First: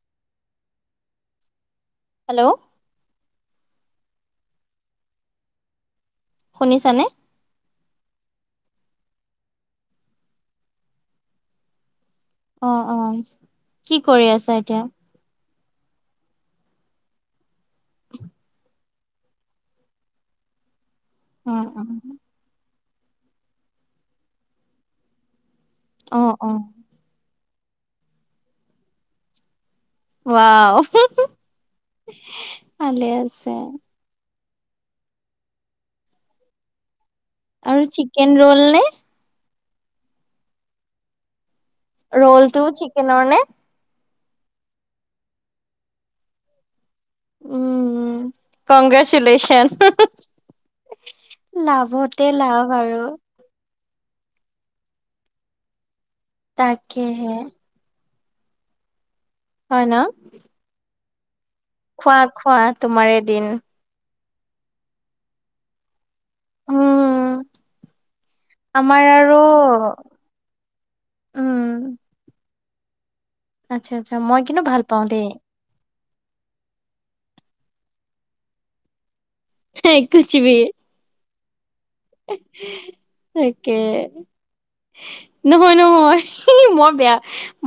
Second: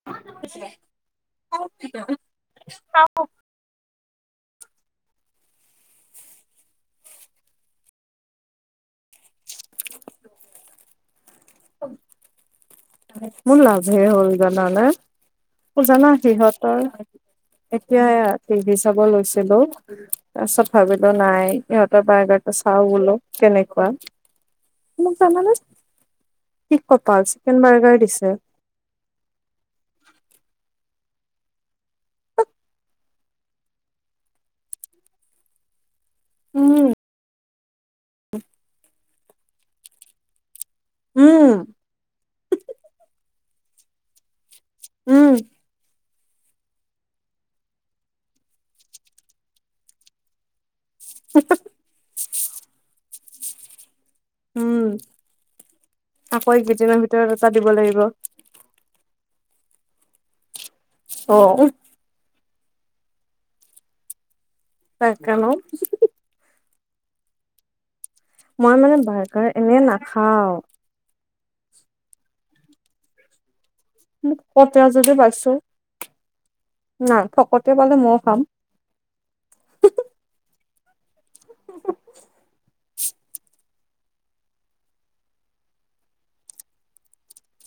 [inaudible] Hello, [unintelligible] শুনিছানে? অ', অ', মন কি লাভে কৰি হ'ল আছা জান এতিয়া? নে? জানা সিহঁতৰ এতিয়া টিভি চাব লৈছিলো তাৰ পিছত ভাবিলো নাই উম, উম, ইহতৰ বাৰটাত চাও বোলো কেনেকুৱা মোক জানানে অ' অ' কি কপাল চিকেন বাৰ্গাৰ দিছে ৱাও ভালে আছে উম আৰু চিকেন ৰোল নে উম ৰ'লটো চিকেনৰ নে উম উম কংগ্ৰেচুলেচন উ [inaudible] লাভতে লাভ আৰু উম আকৌ একিদিনৰ তাকেহে ভিতৰত এটা দিব লাগিব হয় ন অ' খোৱা খোৱা তোমাৰ এ দিন তাকেনো উম মই মানে আমাৰ আৰু বাৰ্গাৰ এনে নাখাও উম আচ্ছা আচ্ছা মই কিন্তু ফকত ভাল পাওঁ যদি দেই। পাইছো নাই ফকতে পালে ময় খাম সেই কুষভি তাকে নহয় নহয় এ মই বেয়া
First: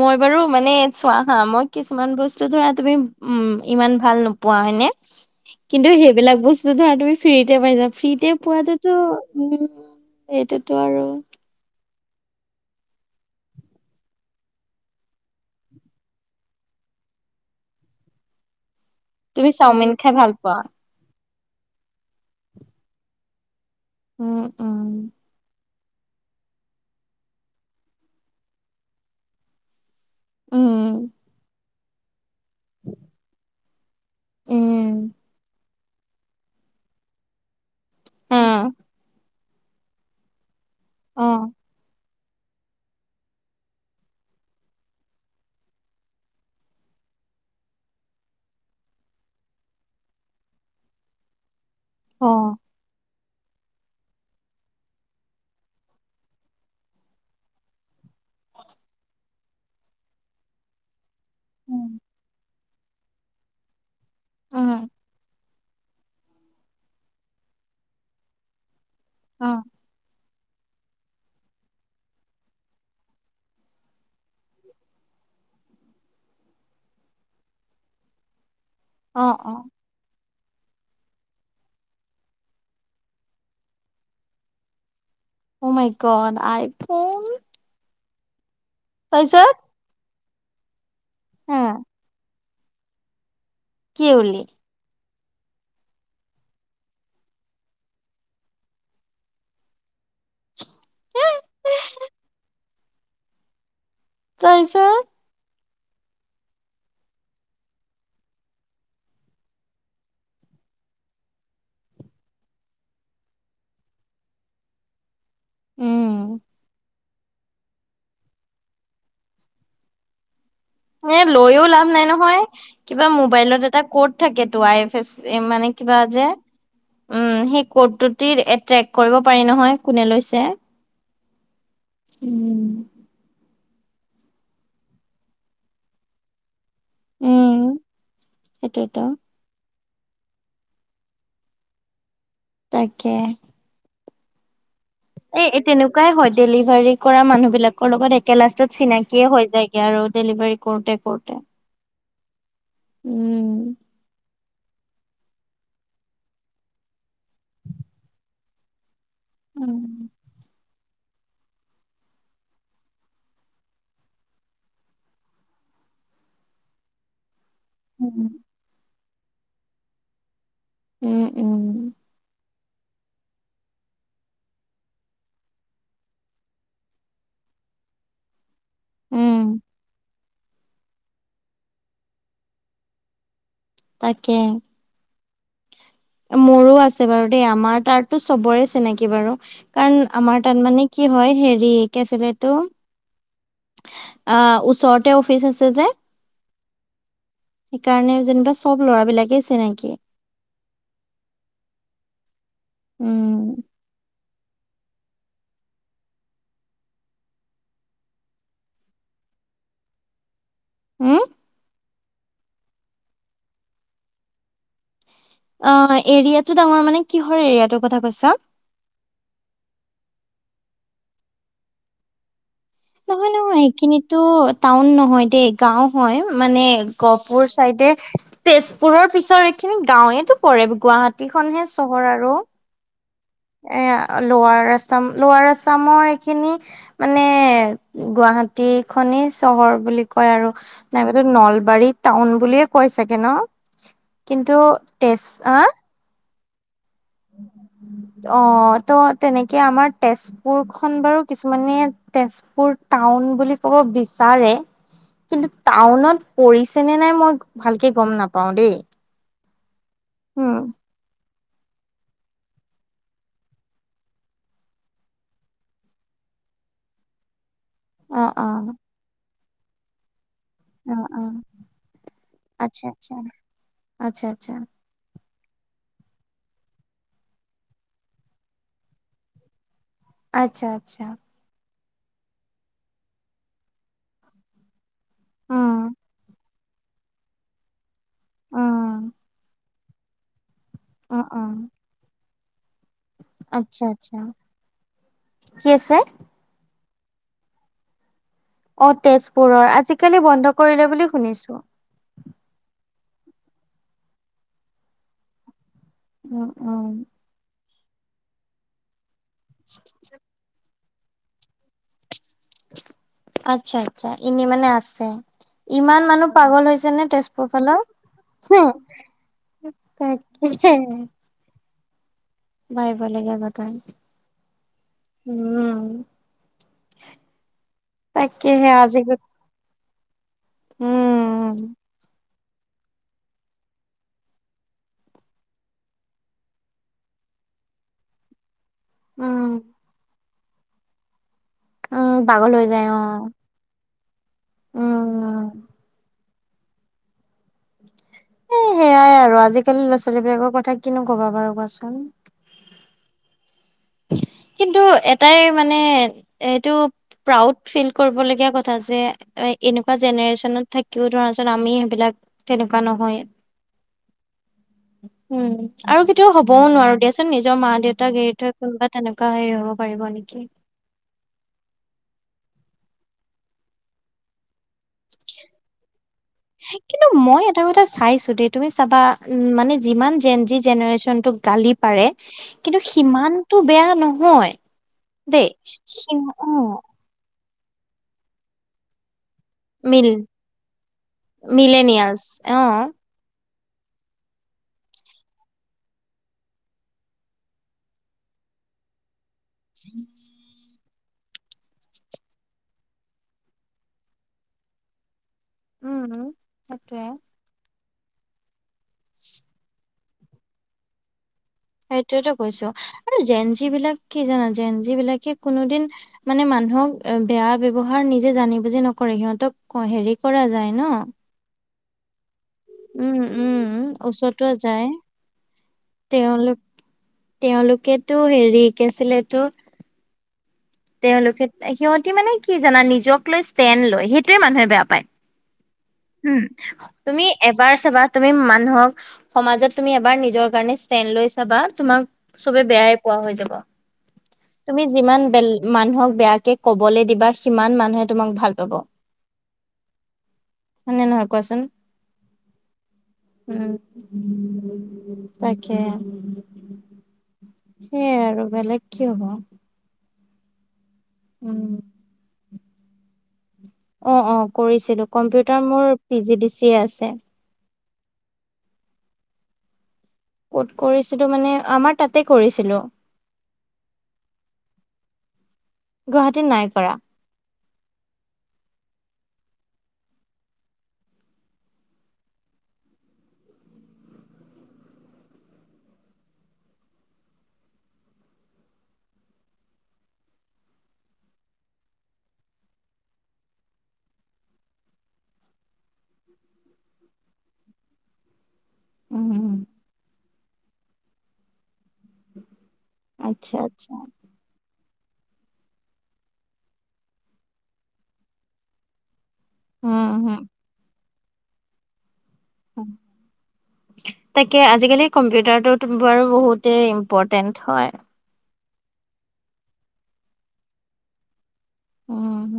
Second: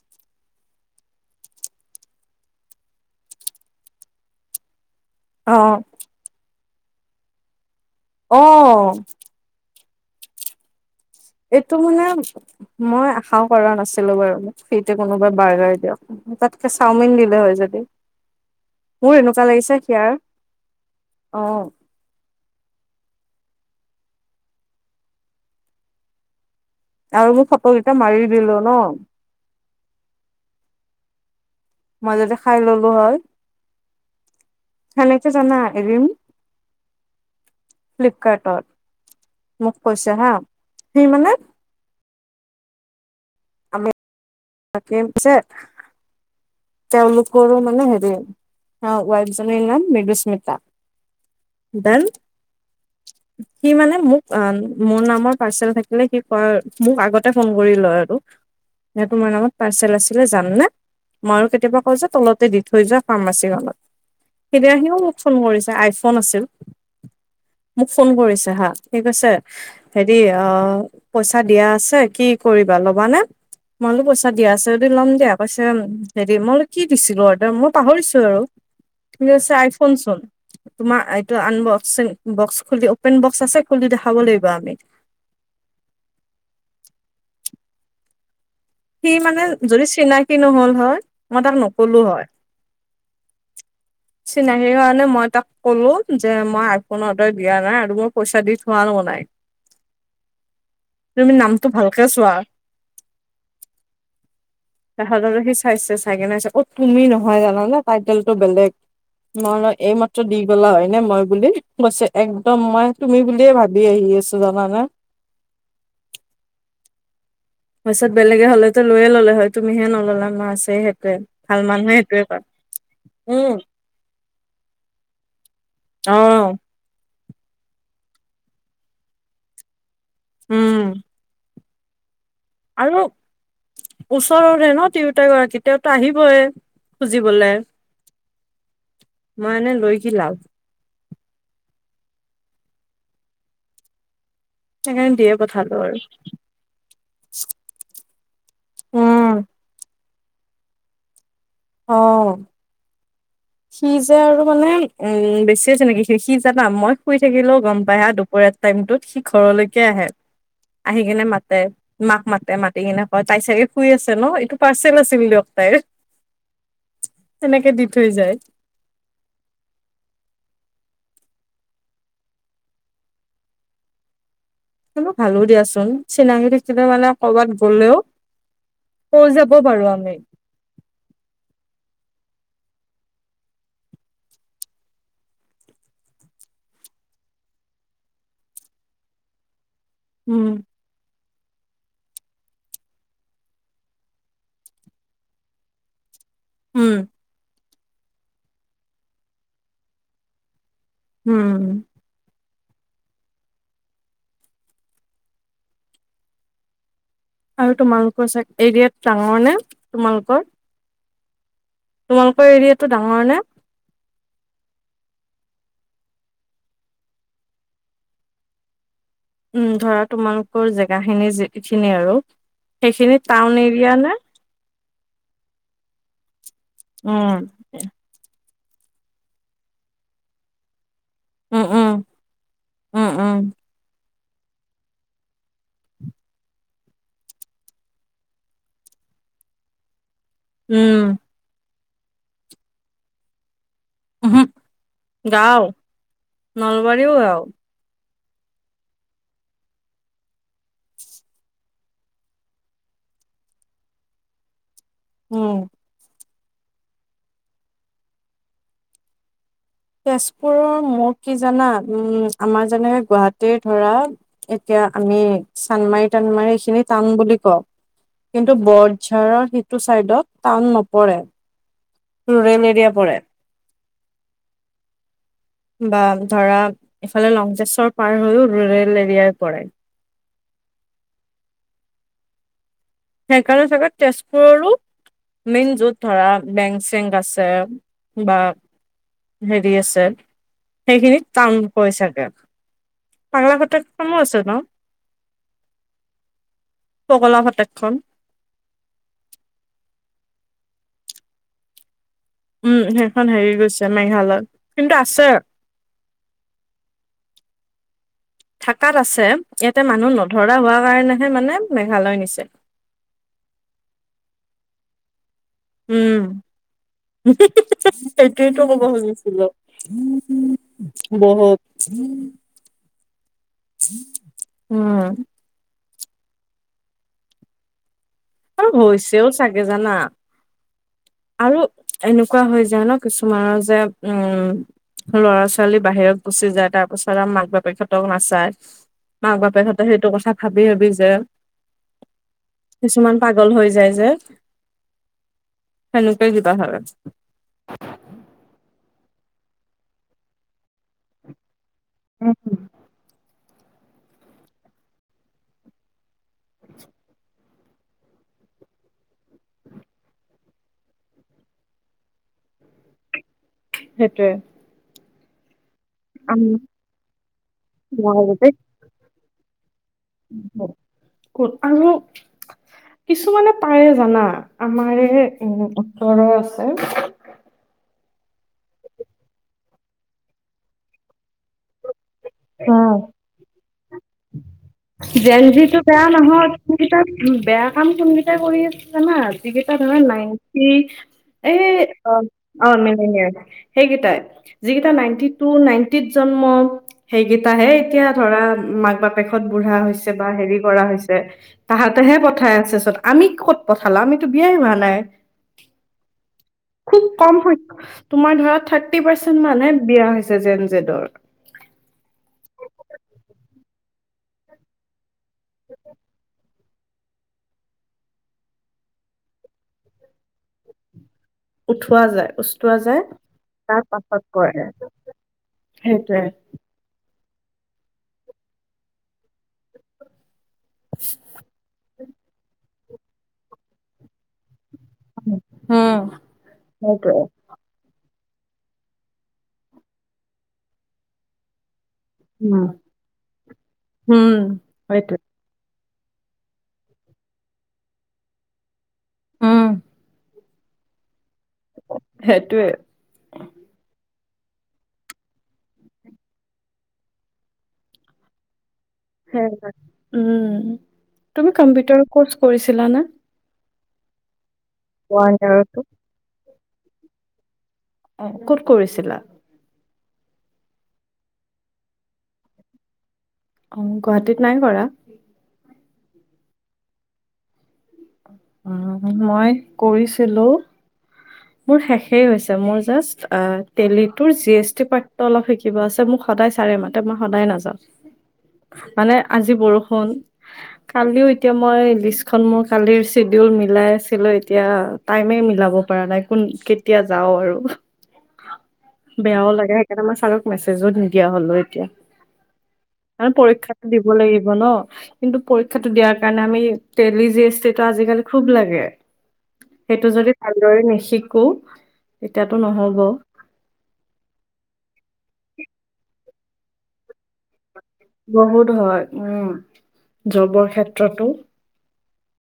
মই বাৰু মানে চোৱা হা মই কিছুমান বস্তু ধৰা তুমি উম ইমান ভাল নোপোৱা হয়নে অ কিন্তু সেইবিলাক বস্তুতো আৰু তুমি ফ্ৰীতে পাই যা ফ্ৰীতে অ পোৱাতোতো উম এইটোতো আৰু এইটো মানে মই আশাও কৰা নাছিলো বাৰু ফ্ৰী টে কোনোবাই বাৰ্গাৰ দিয়ক তাতকে চাওমিন দিলে হয় যদি [inaudible] মোৰ এনেকুৱা তুমি লাগিছে চাওমিন খাই ভাল পোৱা সিয়াৰ অ' উম উম আৰু মোৰ ফটকেইটা মাৰি দিলো ন উম মই যদি খাই ললো হয় সেনেকে জানা এৰিম উম ফ্লিপকাৰ্টত মোক কৈছে হা সি অ মানে আমি বাকীম চে [unintelligible] তেওঁলোকৰ মানে হেৰি ৱাইফ জনীৰ নাম মিদুস্মিতা ডন অ' সি মানে মোক অ' মোৰ নামৰ পাৰ্চেল থাকিলে সি ক মোক আগতে ফোন কৰি লয় আৰু নে তোমাৰ নামত পাৰ্চেল আছিলে যাম নে মইো কেতিয়াবা কওঁ উম যে, তলতে দি থৈ যোৱা ফাৰ্মাচীখনত সেইদিনা উম আহিও মোক ফোন কৰিছে, আইফোন আছিল মোক ফোন কৰিছে হা সি কৈছে অ হেৰি অ', পইচা দিয়া আছে, কি কৰিবা ল'বানে? মই বোলো পইচা দিয়া আছে যদি ল'ম দিয়া। কৈছে, হেৰি। মই বোলো কি দিছিলো অৰ্ডাৰ, মই পাহৰিছোঁ আৰু উ [inaudible] সি কৈছে, আইফোন চোন তোমাৰ এইটো আনবক্সিং, বক্স খুলি অপেন বক্স আছে খুলি দেখাব লাগিব আমি। অ', মাই গত আইফোন। সি মানে তাৰপিছত যদি চিনাকি নহ'ল হয়, মই তাক হা নকলো হয়। কি বুলি চিনাকি সেই কাৰণে মই তাক ক'লো যে মই আইফোন অৰ্ডাৰ দিয়া নাই আৰু মই পইচা দি থোৱাও নাই। [inaudible] তুমি নামটো ভালকে চোৱা। তাৰপিছত, তাহাতোৰে সি চাইছে, চাই কিনে কৈছে অ', তুমি নহয় জানানে টাইটেলটো বেলেগ। মই বোলো এইমাত্ৰ দি গ'লা হয় নে মই বুলি, কৈছে একদম মই তুমি বুলিয়ে ভাবি আহি আছোঁ। তো জানা নে? উম্। কৈছে বেলেগে হ'লে লৈয়ে ল'লে হয়, তুমিহে নললা মাছ এ লৈয়ো লাভ নাই নহয়, কিবা উম মোবাইলত এটা ক'ত থাকে তো, আই এফ এছ মানে কিবা অ যে উম্, সেই কৰ্ট টো দি এট্ৰেক্ট কৰিব পাৰি নহয়। কোনে লৈছে, উম উম্। আৰু ওচৰৰে ন তিৰোত গৰাকী, তেওঁতো আহিবইে। উম খুজিবলৈ, সেইটোৱেতো মই এনে লৈ কি লাভ। তাকে। সেইকাৰণে দিয়ে এই পঠালো আৰু। তেনেকুৱাই হয়, ডেলিভাৰী কৰা মানুহ বিলাকৰ লগত একেবাৰে লাষ্টত চিনাকিয়ে উম, হৈ যায়। আৰু ডেলিভাৰী কৰোঁতে কৰোঁতে। অ'। উম্। সি যে আৰু মানে উম্, বেছিয়ে জানে সি। সি জানা মই শুই থাকিলেও গম পাই হা দুপৰীয়া। টাইমতোত সি ঘৰলৈকে আহে উম আহি কেনে মাতে। মাক মাতে, মাতি কিনে কয়। তাই চাগে শুই আছে ন, এইটো পাৰ্চেল আছিল দিয়ক তাইৰ। [inaudible] তেনেকে দি থৈ যায়। উম্, উম্। ভালো দিয়াচোন, চিনাকি থাকিলে মানে কৰ'বাত গ'লেও কয় উম যাব পাৰোঁ আমি। তাকে। মোৰো আছে বাৰু দেই, আমাৰ তাৰতো চবৰে চিনাকি বাৰু কাৰণ আমাৰ উম, তাত মানে কি হয়, হেৰি কি আছিলে সেইটো? অ', ওচৰতে অফিচ আছে যে উম্। সেইকাৰণে যেনিবা চব ল'ৰা বিলাকেই চিনাকি। উম্। উম্। আৰু তোমালোকৰ চাগ, এৰিয়াত ডাঙৰ নে তোমালোকৰ? উম্? তোমালোকৰ এৰিয়াটো ডাঙৰ নে? অ', এৰিয়াটো ডাঙৰ মানে, কিহৰ এৰিয়াটোৰ কথা কৈছাঁ? উম ধৰা তোমালোকৰ জেগাখিনি যিখিনি আৰু সেইখিনি নহয় নহয় টাউন এৰিয়া নে? এইখিনিতো টাউন নহয় দেই গাও হয় মানে উম, গহপুৰ চাইডে তেজপুৰৰ পিছৰ এইখিনি গাঁওৱেইটো পৰে উম, গুৱাহাটীখনহে উম, চহৰ আৰু। উম উম। এ লৱাৰ আছাম লৱাৰ আছামৰ এইখিনি মানে গুৱাহাটী খনি চহৰ বুলি কয় আৰু। উম, নাইব ত নলবাৰী টাউন বুলিয়ে কৈ চাগে ন? কিন্তু তেজ আ গাও নলবাৰীও গাও। অ' ত তেনেকে আমাৰ তেজপুৰ খন বাৰু কিছুমানে তেজপুৰ টাউন বুলি ক'ব বিচাৰে কিন্তু উম, টাউনত পৰিছেনে নাই মই ভালকে গম নাপাও দেই। উম তেজপুৰৰ মোৰ কি জানা উম আমাৰ যেনে গুৱাহাটীৰ ধৰা এতিয়া আমি চানমাৰি টানমাৰি এইখিনি টান বুলি কওঁ অ অ কিন্তু বৰঝাৰৰ সিটো চাইডত টাউন অ নপৰে অ ৰুৰেল আচ্ছা এৰিয়া আচ্ছা পৰে। আচ্ছা আচ্ছা। বা ধৰা ইফালে লংজেষ্টৰ পাৰ হৈও ৰুৰেল এৰিয়াই পৰাই। আচ্ছা আচ্ছা। সেইকাৰণে চাগে তেজপুৰৰো মেইন উম য'ত ধৰা বেংচেং আছে। বা উম হেৰি আছে উম সেইখিনিত উম টান হৈ চাগে। পংলা ঘত আচ্ছা আচ্ছা কামো আছে ন? কি আছে উপকলা শতকখন। অ' তেজপুৰৰ আজিকালি বন্ধ কৰিলে বুলি শুনিছো। উম সেইখন হেৰি গৈছে মেঘালত কিন্তু আছে। উম, উম। থাকাত আছে ইয়াতে মানুহ নধৰা হোৱাৰ কাৰণেহে মানে মেঘালয় নিছে। আচ্ছা আচ্ছা এনে মানে আছে। ইমান উম মানুহ পাগল হৈছে নে তেজপুৰ ফালৰ। উ সেইটোৱেতো ক'ব খুজিছিলো [unintelligible] উম। বাই ভাল যাব তাৰ উম উম। তাকেহে আৰু আজি হৈছেও চাগে জানা আৰু উম এনেকুৱা কোৱা হৈ যায় ন কিছুমানৰ যে উম ল'ৰা ছোৱালী বাহিৰত গুচি যায় তাৰ পিছত আৰু মাক বাপেকহঁতক নাচায়। মাক উম বাপেহঁতে সেইটো কথা ভাবি ভাবি যে উ, পাগলৈ হৈ যাই কিছুমান অ'। পাগল হৈ যায় যে উম সেনেকুৱাই কিবা হয়। এ সেয়াই আৰু আজিকালি ল'ৰা ছোৱালী বিলাকৰ কথা কিনো কবা বাৰু কোৱাচোন। উম। কিন্তু এটাই মানে এইটো প্ৰাউড ফিল কৰিবলগীয়া কথা যে। এনেকুৱা জেনেৰেশ্যনত থাকিও ধৰাচোন আমি সেইবিলাক তেনেকুৱা নহয়। সেইটোয়ে। উম আৰু কেতিয়া হবও নোৱাৰো দিয়াচোন নিজৰ মা দেউতাক এৰি থৈ কা তেনেকুৱা হেৰি হ'ব পাৰিব নেকি। কোন আৰু কিছুমানে পাৰে জানা আমাৰে উম উত্তৰৰ আছে। কিন্তু মই এটা কথা চাইছো দ তুমি চাবা উ মানে যিমান যেন যি জেনেৰেশচন টোক গালি পাৰে। কিন্তু সিমানতটো বেয়া নহয়। দেই। জেনজিটো বেয়া সি অ নহত ককেইটা বেয়া কাম কোনকটাই কৰি আছে জানা নাইটা ধয় মিল নাইনটি এ অ', অ' ম। সেইকেইটাই যিিকেইটা নাইনটি টু নাইনটিিত জন্ম সেইকেইটাহে এতিয়া ধৰা মাক বাপেকত বুঢ়া হৈছে বা হেৰি কৰা হৈছে তাহাঁতেহে পঠাই আছে চত আমি কত পঠালো আমিতো বিয়াই হোৱা নাই উম সেইটোৱে। খুব কম হয় তোমাৰ ধৰা থাৰ্টি পাৰ্চেন্ট মানে বিয়া হৈছে জেন জেদৰ সেইটোৱেইটো কৈছোঁ। আৰু, জেন যি বিলাক, কি জানা, জেন যি বিলাকে, কোনোদিন মানে, মানুহক বেয়া ব্যৱহাৰ, নিজে জানি-বুজি নকৰে। সিহঁতক, হেৰি কৰা যায়, ন উঠোৱা যায়, উচোৱা যায়। তাৰ পাছত, কৰে। সেইটোৱে তেওঁলোক-তেওঁলোকেতো, হেৰি, কি আছিলে এইটো তেওঁলোকে, সিহঁতি, মানে, কি জানা, নিজক লৈ ষ্টেণ্ড লয়। সেইটোৱেই, মানুহে বেয়া পায়। [inaudible] উম, সেইটোৱে তুমি এবাৰ চাবা, তুমি। মানুহক, সমাজত, তুমি এবাৰ নিজৰ কাৰণে ষ্টেণ্ড লৈ চাবা। তোমাক চবে, উম বেয়াই পোৱা হৈ যাব। উম তুমি সেইটোৱে যিমান, বেল মানুহক বেয়াকে ক'বলৈ দিবা। সিমান, মানুহে তোমাক ভাল পাব। অঁ। হয়েনে, নহয়? কোৱাচোন। সেইটোৱে উম, তাকে। সেইয়াই আৰু, বেলেগ কি হ'ব [inaudible] উম, তুমি উম কম্পিউটাৰ কৰ্চ কৰিছিলা, না? ওৱান ইয়াৰৰটো। অঁ অঁ, ক'ত কৰিছিলা? ক'ত কৰিছিলোঁ? মানে, আমাৰ তাতেই কৰিছিলোঁ। অঁ, গুৱাহাটীত নাই কৰা। গুৱাহাটীত নাই কৰা। উম, মই কৰিছিলোঁ। মোৰ শেষেই হৈছে। মোৰ, জাষ্ট, টেলিটোৰ, জি এছ টি পাৰ্টটো অলপ কিবা আছে। মোক সদায় চাৰে মাতে। মই সদায় নাযাওঁ। [inaudible] মানে, আজি বৰষুণ কালিও, এতিয়া, মই লিষ্টখন মোৰ কালিৰ চিডিউল মিলাই আছিলোঁ, এতিয়া টাইমে মিলাব পৰা নাই। কোন, কেতিয়া যাওঁ, আৰু বেয়াও উম লাগে। এতিয়া, মই ছাৰক মেছেজো নিদিয়া হ'লো, এতিয়া। মানে, আচ্ছা পৰীক্ষাটো আচ্ছা দিব লাগিব, ন। কিন্তু, পৰীক্ষাটো দিয়াৰ কাৰণে, আমি টেলি জি এছ টি টো, আজিকালি, খুব লাগে। উম সেইটো যদি, হম ভালদৰে নিশিকো, তেতিয়াতো নহব। তাকে, আজিকালি, কম্পিউটাৰটোতো, বাৰু, বহুতেই ইম্পৰ্টেন্ট হয়। বহুত হয়। উম, জবৰ ক্ষেত্ৰতো অঁ, [inaudible]